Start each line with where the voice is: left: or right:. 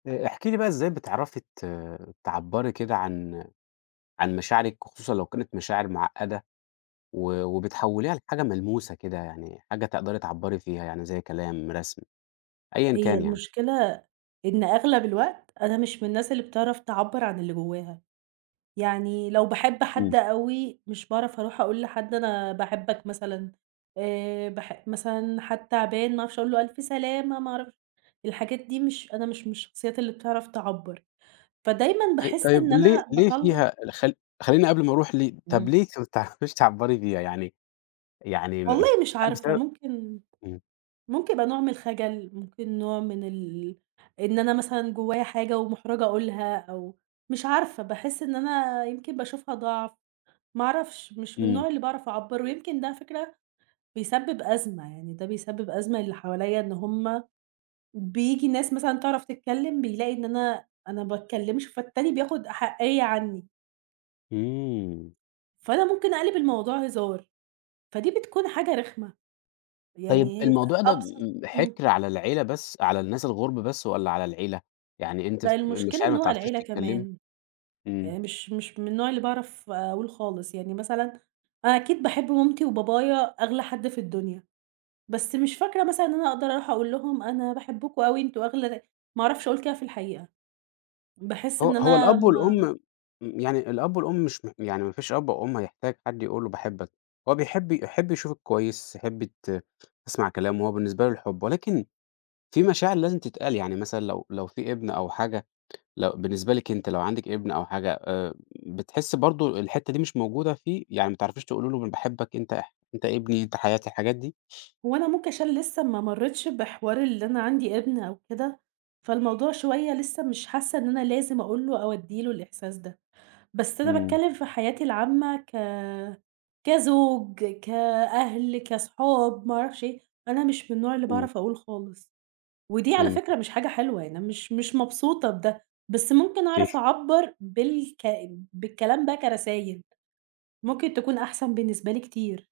left: آآ احكِ لي بقى إزاي بتعرفي ت تعبرّي كده عن عن مشاعرِك، وخصوصًا لو كانت مشاعر معقّدة، و وبتحوّليها لحاجة ملموسة كده يعني، حاجة تقدري تعبّري فيها، يعني زي كلام رسم، أيًا
right: هي
left: كان يعني؟
right: المشكلة إن أغلب الوقت، أنا مش من الناس اللي بتعرف تعبّر عن اللي جواها، يعني لو باحب
left: إمم.
right: حد أوي مش باعرف اروح أقول لحد أنا باحبك مثلًا، آآ باح مثلًا حد تعبان ما أعرفش أقول له: ألف سلامة ما أعرفش الحاجات دي مش أنا مش من الشخصيات اللي بتعرف تعبّر، فدايمًا
left: طي
right: باحس إن
left: طيب ليه
right: أنا
left: ليه
right: باطلّع
left: فيها ال خل خلّيني قبل ما اروح ل طب
right: إمم.
left: ليه أنتِ ما بتعرفيش تعبّري بيها؟ يعني يعني م
right: والله مش
left: هل
right: عارفة،
left: بسبب
right: ممكن
left: إمم.
right: ممكن يبقى نوع من الخَجَل، ممكن نوع من ال إن أنا مثلًا جوايا حاجة ومُحْرَجة أقولها أو مش عارفة باحس إن أنا يمكن باشوفها ضَعف، ما أعرفش مش من
left: إمم.
right: النوع اللي باعرف اعبّر ويمكن ده على فكرة، بيسبّب أزمة يعني، ده بيسبّب أزمة للي حواليّا إن هُم، بييجي ناس مثلًا تعرف تتكلّم، بيلاقي إن أنا أنا باتكلّمش فالتاني بياخد أحَقيّة عني.
left: إمم.
right: فأنا ممكن اقلب الموضوع هزار، فدي بتكون حاجة رخمة.
left: طيب
right: يعني
left: الموضوع ده
right: أبسط
left: م
right: إمم.
left: حِكر على العيلة بس على الناس الغُرب بس والّا على العيلة، يعني أنتِ ف
right: لأ
left: مش
right: المشكلة
left: عارف
right: إن
left: ما بتعرفيش
right: هوالعيلة
left: تتكلّمي؟
right: كمان،
left: إمم.
right: يعني مش مش من النوع اللي باعرف أقول خالص، يعني مثلًا أنا أكيد باحب مامتي وبابايا أغلى حد في الدنيا، بس مش فاكرة مثلًا إن أنا اقدر أروح أقول لهم أنا باحبكم أوي أنتم أغلى نا ما أعرفش أقول كده في الحقيقة. باحس
left: ه
right: إن
left: هو
right: أنا
left: الأب
right: ما
left: والأم م يعني الأب والأم مش م يعني ما فيش أب أو أُم هيحتاج حد يقول له باحبك، هو بيحب يحب يشوفِك كويس، يحب ت تسمع كلامه، هو بالنسبة له الحب، ولكن في مشاعر لازم تتقال يعني مثلًا لو لو في ابن أو حاجة، لو بالنسبة لِك أنتِ لو عندِك ابن أو حاجة آآ، بتحسّي برضه الحتّة دي مش موجودة فيه، يعني ما تعرفيش تقولي له م باحبك أنت اح أنت ابني أنت حياتي، الحاجات دي؟
right: هو أنا ممكن عشان لسّه ما مرّيتش بحوار اللي أنا عندي ابن أو كده، فالموضوع شوية لسّه مش حاسّة إن أنا لازم أقول له أو ادّي له الإحساس ده، بس أنا
left: إمم.
right: باتكلّم في حياتي العامّة ك كزوج، كأهل كصحاب ما أعرفش إيه، أنا مش من النوع اللي
left: إمم.
right: باعرف أقول خالص، ودي على فكرة
left: فهمتِك.
right: مش حاجة حلوة يعني أنا مش مش مبسوطة بده، بس ممكن
left: اوكي.
right: أعرف أعبّر بالك بالكلام ده كرسايل، ممكن تكون أحسن بالنسبة لي كتير.